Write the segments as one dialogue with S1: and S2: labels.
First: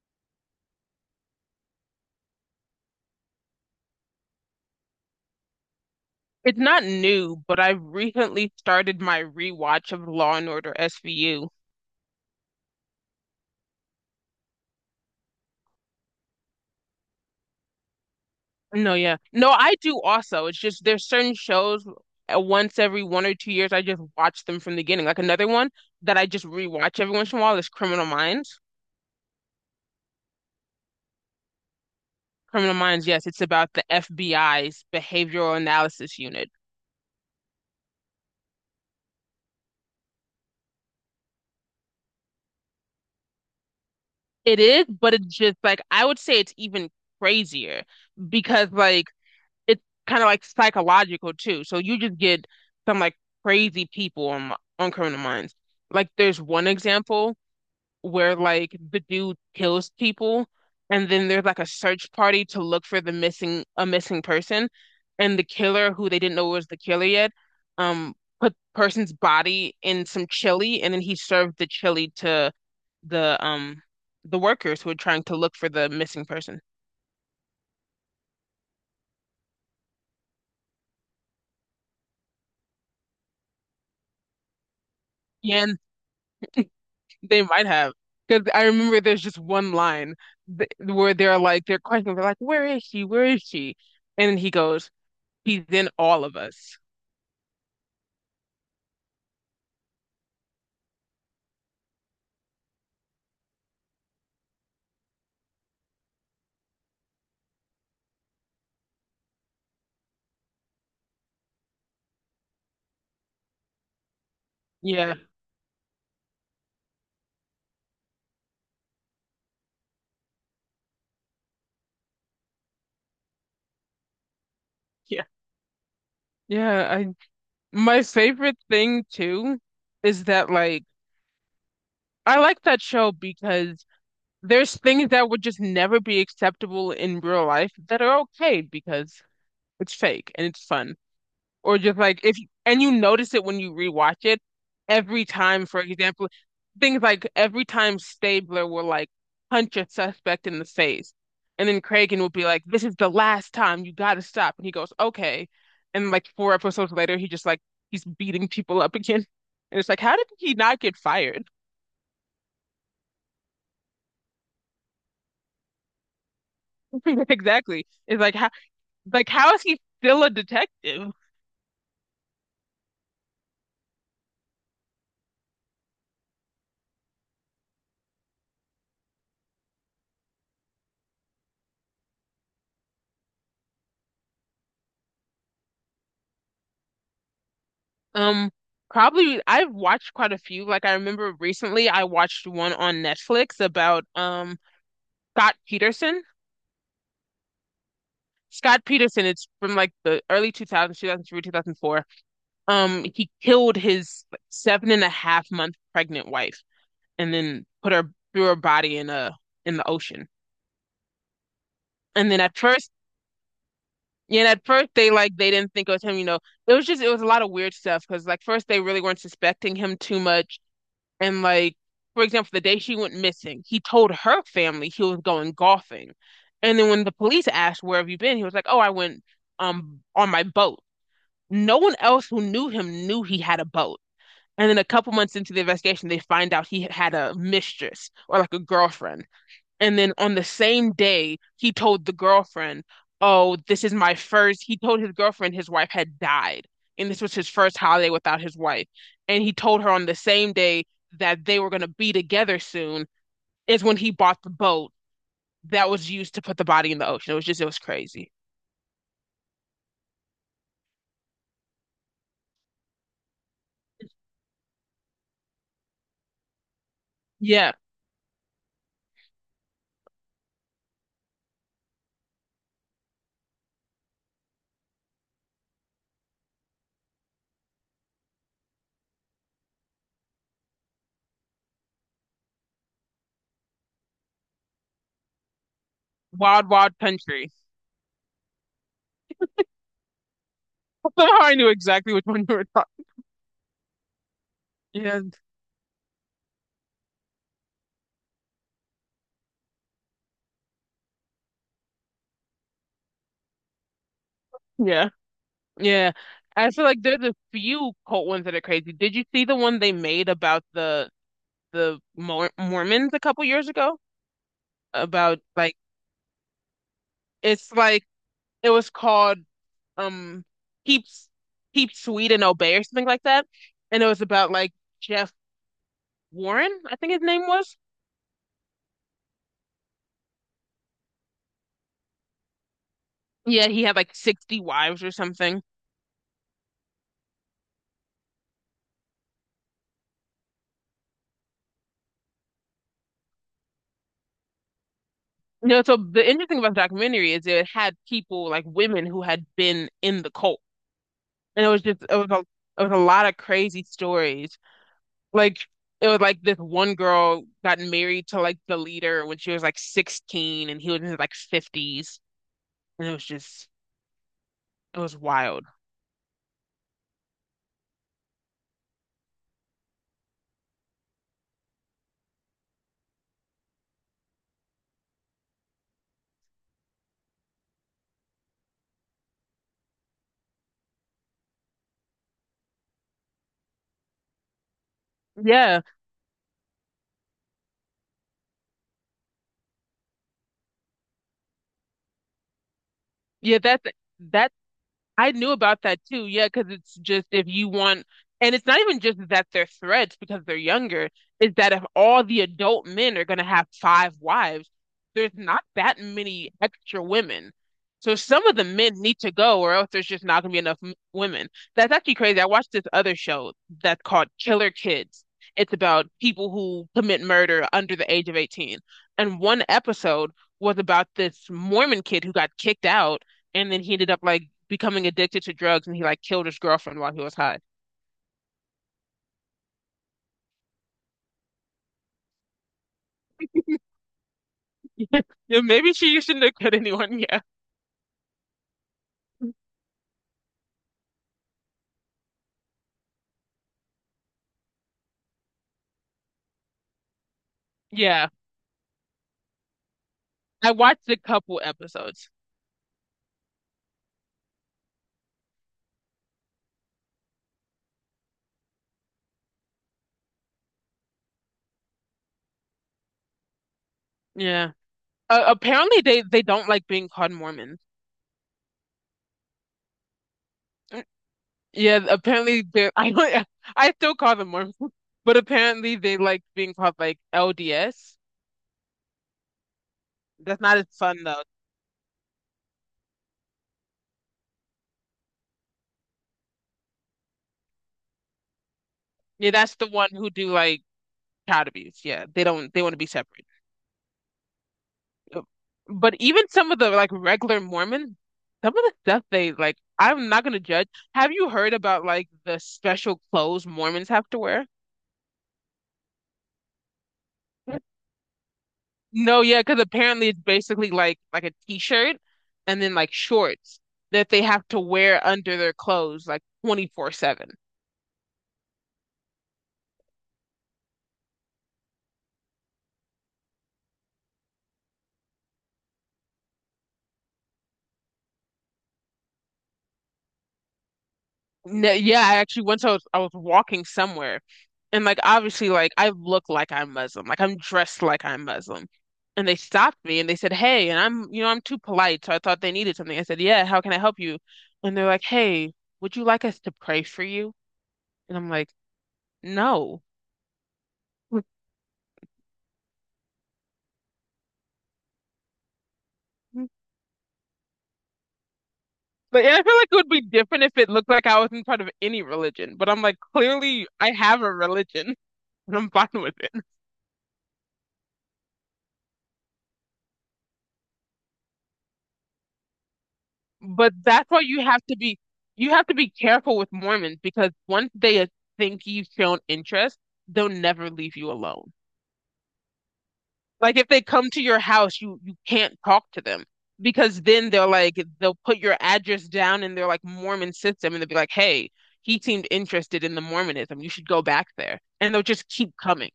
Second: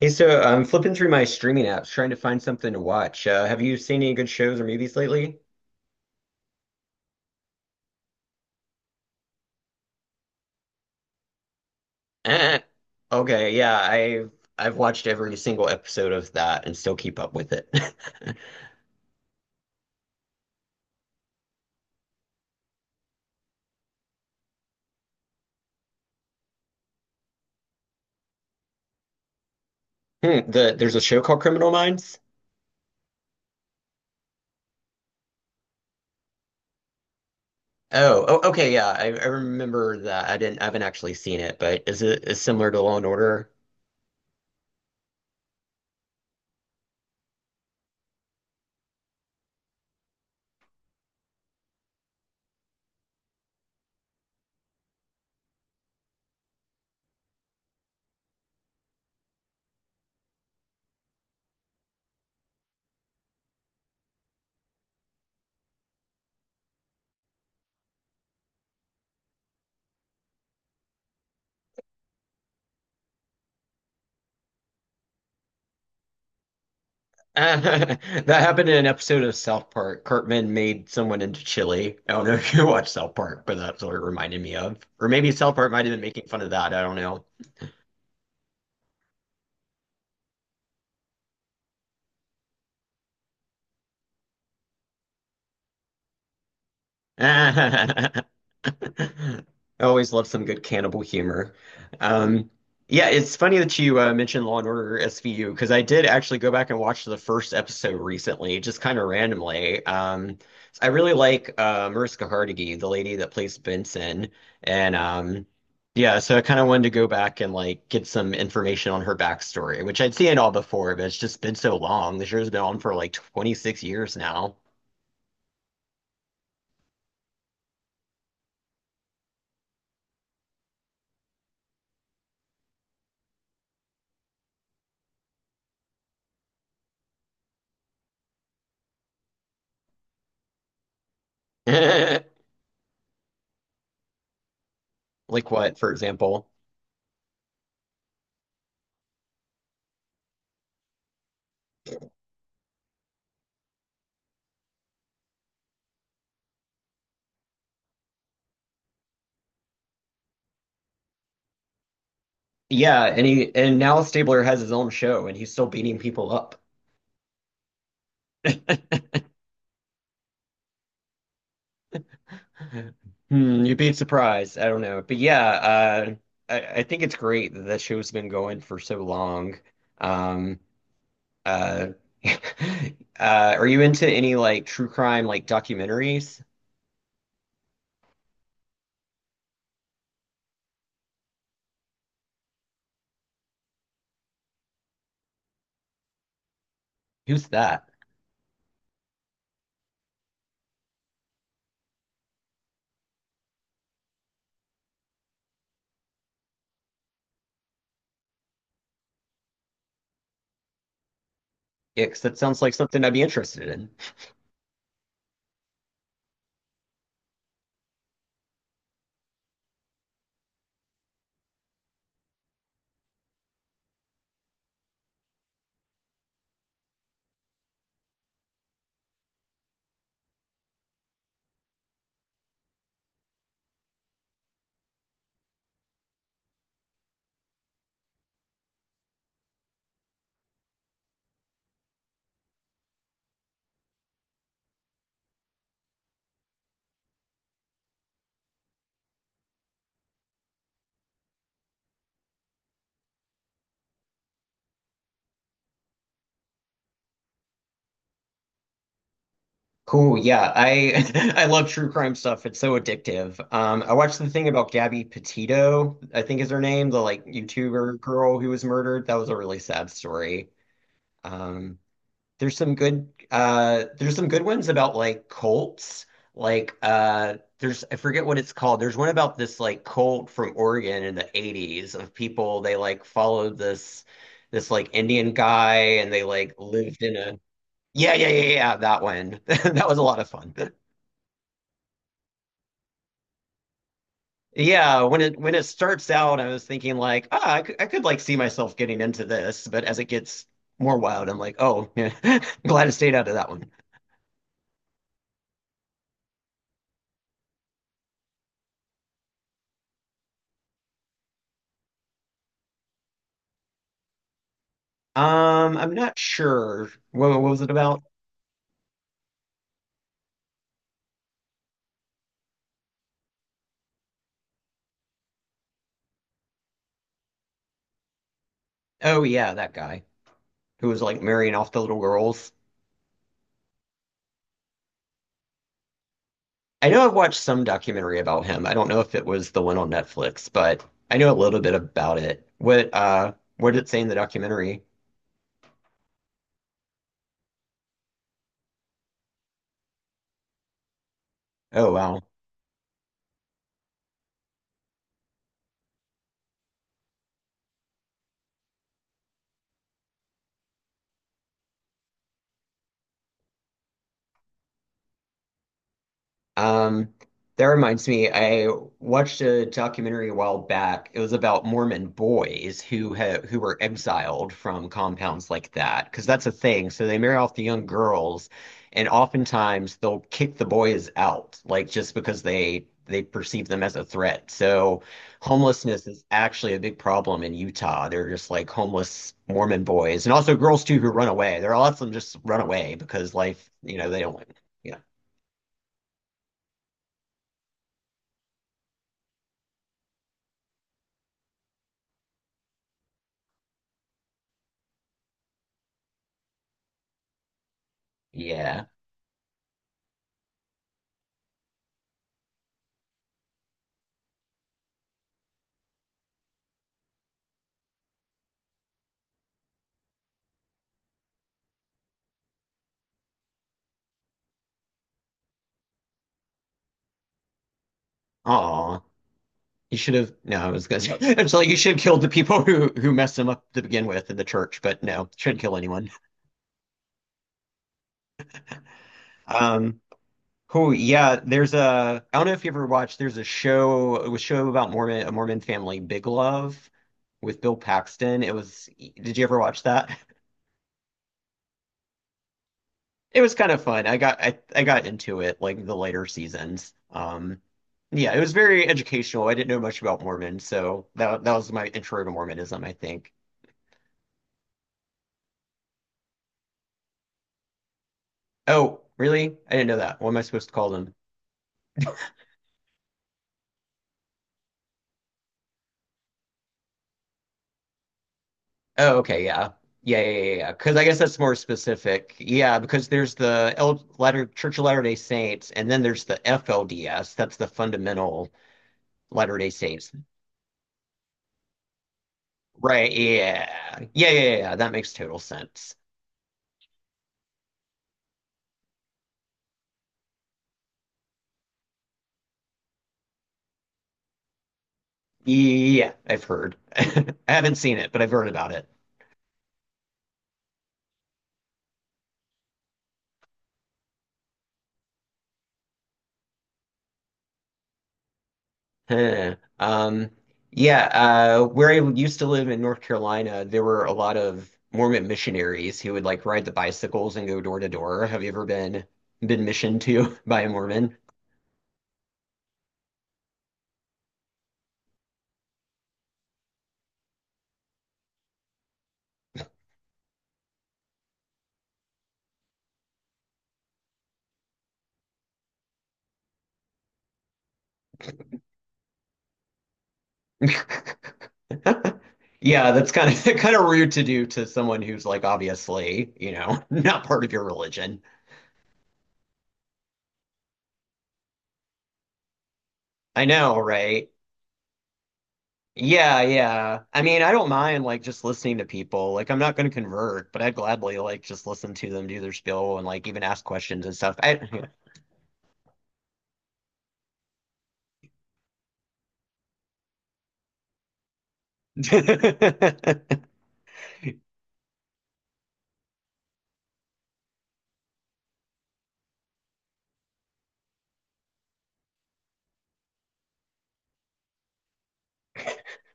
S1: Hey, so I'm flipping through my streaming apps trying to find something to watch. Have you seen any good shows or movies lately?
S2: It's not new, but I've recently started my rewatch of Law and Order SVU.
S1: Eh. Okay, yeah, I've watched every single episode of that and still keep up with it.
S2: No, yeah. No, I do also. It's just there's certain shows once every 1 or 2 years I just watch them from the beginning. Like another one that I just rewatch every once in a while is Criminal Minds.
S1: There's a show called Criminal Minds.
S2: Criminal Minds, yes, it's about the FBI's Behavioral Analysis Unit.
S1: Oh, okay, yeah, I remember that. I haven't actually seen it, but is it is similar to Law and Order?
S2: It is, but it's just like I would say it's even crazier because like it's kind of like psychological too. So you just get some like crazy people on Criminal Minds. Like there's one example where like the dude kills people, and then there's like a search party to look for the missing a missing person, and the killer who they didn't know was the killer yet, um, put person's body in some chili, and then he served the chili to the um the workers who were trying to look for the missing person.
S1: that happened in an episode of South Park. Cartman made someone into chili. I don't know if you watch South Park, but that's what it reminded me of. Or maybe South
S2: Yeah,
S1: Park might have been making fun of that. I don't know.
S2: they might have, because I remember there's just one line th where they're questioning. They're like, "Where is she? Where is she?" And he goes, "He's in all of us."
S1: I always love some good cannibal humor. Um, yeah, it's funny that you mentioned Law and Order SVU because I did actually go back and watch the first episode recently, just kind of randomly. I really like Mariska Hargitay, the lady that plays Benson, and
S2: Yeah,
S1: yeah, so I kind of wanted to go back and like get some information on her backstory, which I'd seen all before, but it's just been so long. The show's been on for like 26 years now.
S2: yeah, yeah. I My favorite thing too is that like I like that show because there's things that would just never be acceptable in real life that are okay because it's fake and it's fun. Or just like if you, and you notice it when you rewatch it every
S1: Like
S2: time.
S1: what,
S2: For
S1: for
S2: example,
S1: example?
S2: things like every time Stabler will like punch a suspect in the face, and then Kragan will be like, "This is the last time, you got to stop," and he goes, "Okay," and like four episodes later he just like he's beating people up again, and it's like how did he not get fired?
S1: Yeah, and he and now Stabler has his own show and he's still beating people up.
S2: exactly, it's like how like how is he still a detective?
S1: Hmm, you'd be surprised. I don't know. But yeah, I think it's great that that show's been going for so long. Um uh uh are you into any like true crime like documentaries?
S2: Um, Probably. I've watched quite a few. Like I remember recently I watched one on Netflix about Scott Peterson.
S1: Who's that?
S2: Scott Peterson, it's from like the early 2000s, 2003, 2004. He killed his seven and a half month pregnant wife and then put her threw her body in a in the ocean.
S1: Yeah, 'cause
S2: And
S1: that
S2: then at
S1: sounds like
S2: first,
S1: something I'd be interested in.
S2: yeah, and at first they didn't think it was him, It was a lot of weird stuff because like first they really weren't suspecting him too much. And like, for example, the day she went missing, he told her family he was going golfing. And then when the police asked, "Where have you been?" he was like, "Oh, I went on my boat." No one else who knew him knew he had a boat. And then a couple months into the investigation, they find out he had a mistress or like a girlfriend. And then on the same day, he told the girlfriend, oh, this is my first. He told his girlfriend his wife had died, and this was his first holiday without his wife. And he told her on the same day that they were going to be together soon is when he bought the boat that was used to put the body in the ocean. It was crazy.
S1: Cool. Yeah, I I love true crime stuff. It's so addictive. I watched the thing about Gabby Petito, I think is her name, the like
S2: Yeah.
S1: YouTuber girl who was murdered. That was a really sad story. Um, there's some good ones about like cults. Like there's I forget what it's called. There's one about this like cult from Oregon in the 80s of people they like followed this like Indian guy and they like
S2: Wild, Wild
S1: lived in a
S2: Country.
S1: Yeah, yeah, yeah, yeah, that one. That was a lot of fun.
S2: Somehow I knew exactly which one you were talking.
S1: Yeah, when
S2: Yeah.
S1: it when it starts out, I was thinking like, ah, I could like see myself getting into this, but as it gets more wild, I'm like, oh, yeah, glad I stayed out of that one.
S2: Yeah. Yeah. I feel like there's a few cult ones that are crazy. Did you see the one they made about the Mormons a couple years ago about like
S1: I'm not sure. What was it
S2: it's
S1: about?
S2: like it was called um Keep Keep Sweet and Obey or something like that, and it was about like Jeff Warren, I think his name was.
S1: Oh yeah, that guy who was like marrying off the little girls.
S2: Yeah, he had like 60 wives or something.
S1: I know I've watched some documentary about him. I don't know if it was the one on Netflix, but I know a little bit about it. What did it say in the documentary?
S2: So the interesting about the documentary is it had people, like women who had been in the cult, and
S1: Oh wow.
S2: it was a lot of crazy stories. Like it was like this one girl got married to like the leader when she was like 16 and he was in his like 50s, and it was wild.
S1: Um, that reminds me, I watched a documentary a while back. It was about Mormon boys who ha who were exiled from compounds like that, because that's a thing. So they marry off the young girls, and oftentimes they'll kick the boys out, like just because they perceive them as a threat. So
S2: Yeah.
S1: homelessness is actually a big problem in Utah. They're just like homeless Mormon boys, and also girls too who run away. There are lots of them just run away because
S2: Yeah,
S1: life,
S2: that
S1: you know, they don't.
S2: that
S1: Yeah.
S2: I knew about that too, yeah, because it's just if you want, and it's not even just that they're threats because they're younger, is that if all the adult men are going to have 5 wives, there's not that many extra women. So some of the
S1: Yeah.
S2: men need to go, or else there's just not going to be enough women. That's actually crazy. I watched this other show that's called Killer Kids. It's about people who commit murder under the age of 18. And one episode was about this Mormon kid who got kicked out, and then he ended up like becoming addicted to drugs and he like killed his girlfriend while he was high.
S1: Aw, you should have. No, I was gonna say, it's like you should have killed the people who messed him up to begin with in the church, but no, shouldn't
S2: Yeah,
S1: kill
S2: maybe
S1: anyone.
S2: she shouldn't have cut anyone. Yeah.
S1: Um, cool. Yeah, there's a. I don't know if you ever watched. There's a show. It was a show about Mormon a Mormon family, Big Love, with Bill
S2: Yeah.
S1: Paxton. It was. Did you ever watch that?
S2: I watched a couple episodes.
S1: It was kind of fun. I got into it like the later seasons. Yeah, it was very educational. I didn't know much about Mormon, so that was my intro to Mormonism, I think.
S2: Yeah. Apparently they don't like being called Mormons.
S1: Oh, really? I didn't know that. What am I supposed to call them?
S2: Yeah, apparently they I don't I still call them Mormons, but apparently they like being called like LDS.
S1: Oh, okay, yeah. Yeah, yeah, yeah,
S2: That's
S1: yeah.
S2: not as
S1: Because I guess
S2: fun
S1: that's
S2: though.
S1: more specific. Yeah, because there's the L Latter Church of Latter-day Saints, and then there's the FLDS. That's the fundamental
S2: Yeah,
S1: Latter-day
S2: that's the one
S1: Saints.
S2: who do like child abuse. Yeah, they don't they want to be
S1: Right,
S2: separate.
S1: yeah. Yeah, yeah, yeah, yeah. That makes total sense.
S2: But even some of the like regular Mormons, some of the stuff they like, I'm not gonna judge. Have you heard about like the special clothes Mormons have to wear?
S1: Yeah, I've heard. I haven't seen it, but I've heard about it.
S2: No, yeah, because apparently it's basically like a t-shirt and then like shorts that they have to wear under their clothes like 24/7.
S1: Huh. Yeah, where I used to live in North Carolina, there were a lot of Mormon missionaries who would like ride the bicycles and go door to door. Have you ever been missioned to by a Mormon?
S2: No, yeah, I actually once I was walking somewhere, and like obviously like I look like I'm Muslim, like I'm dressed like I'm Muslim, and they stopped me and they said, "Hey," and I'm you know I'm too polite, so I thought they needed something. I said, "Yeah, how can I help you?" And they're like, "Hey, would you like us to pray for you?" And I'm like, "No."
S1: Yeah, that's kind of kind of rude to do to someone who's like obviously, you know, not part of your religion.
S2: But and I feel like it would be different if it looked like I wasn't part of any religion, but I'm like,
S1: I know,
S2: clearly I
S1: right?
S2: have a religion and I'm fine with
S1: Yeah,
S2: it.
S1: yeah. I mean, I don't mind like just listening to people. Like I'm not going to convert, but I'd gladly like just listen to them do their spiel and like even ask
S2: But
S1: questions and
S2: that's
S1: stuff.
S2: why
S1: I
S2: you have to be you have to be careful with Mormons, because once they think you've shown interest, they'll never leave you alone. Like if they come to your house, you can't talk to them, because then they'll put your address down in their like Mormon system, and they'll be like, "Hey, he seemed interested in the Mormonism. You should go back there." And they'll just keep coming.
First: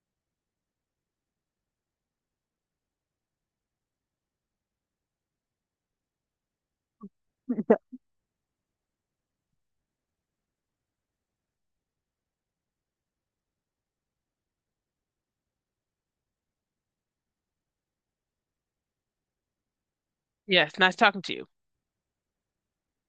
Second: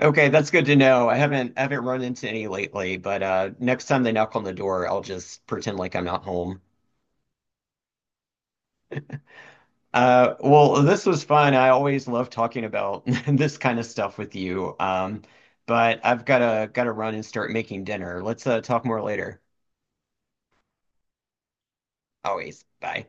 S1: Okay, that's good to know. I haven't run into any lately, but next time they knock on the door, I'll just pretend like I'm not home. Well, this was fun. I always love talking about this kind of stuff with you. But I've gotta run and start making dinner. Let's talk more later.
S2: Yes, nice talking to you.
S1: Always. Bye.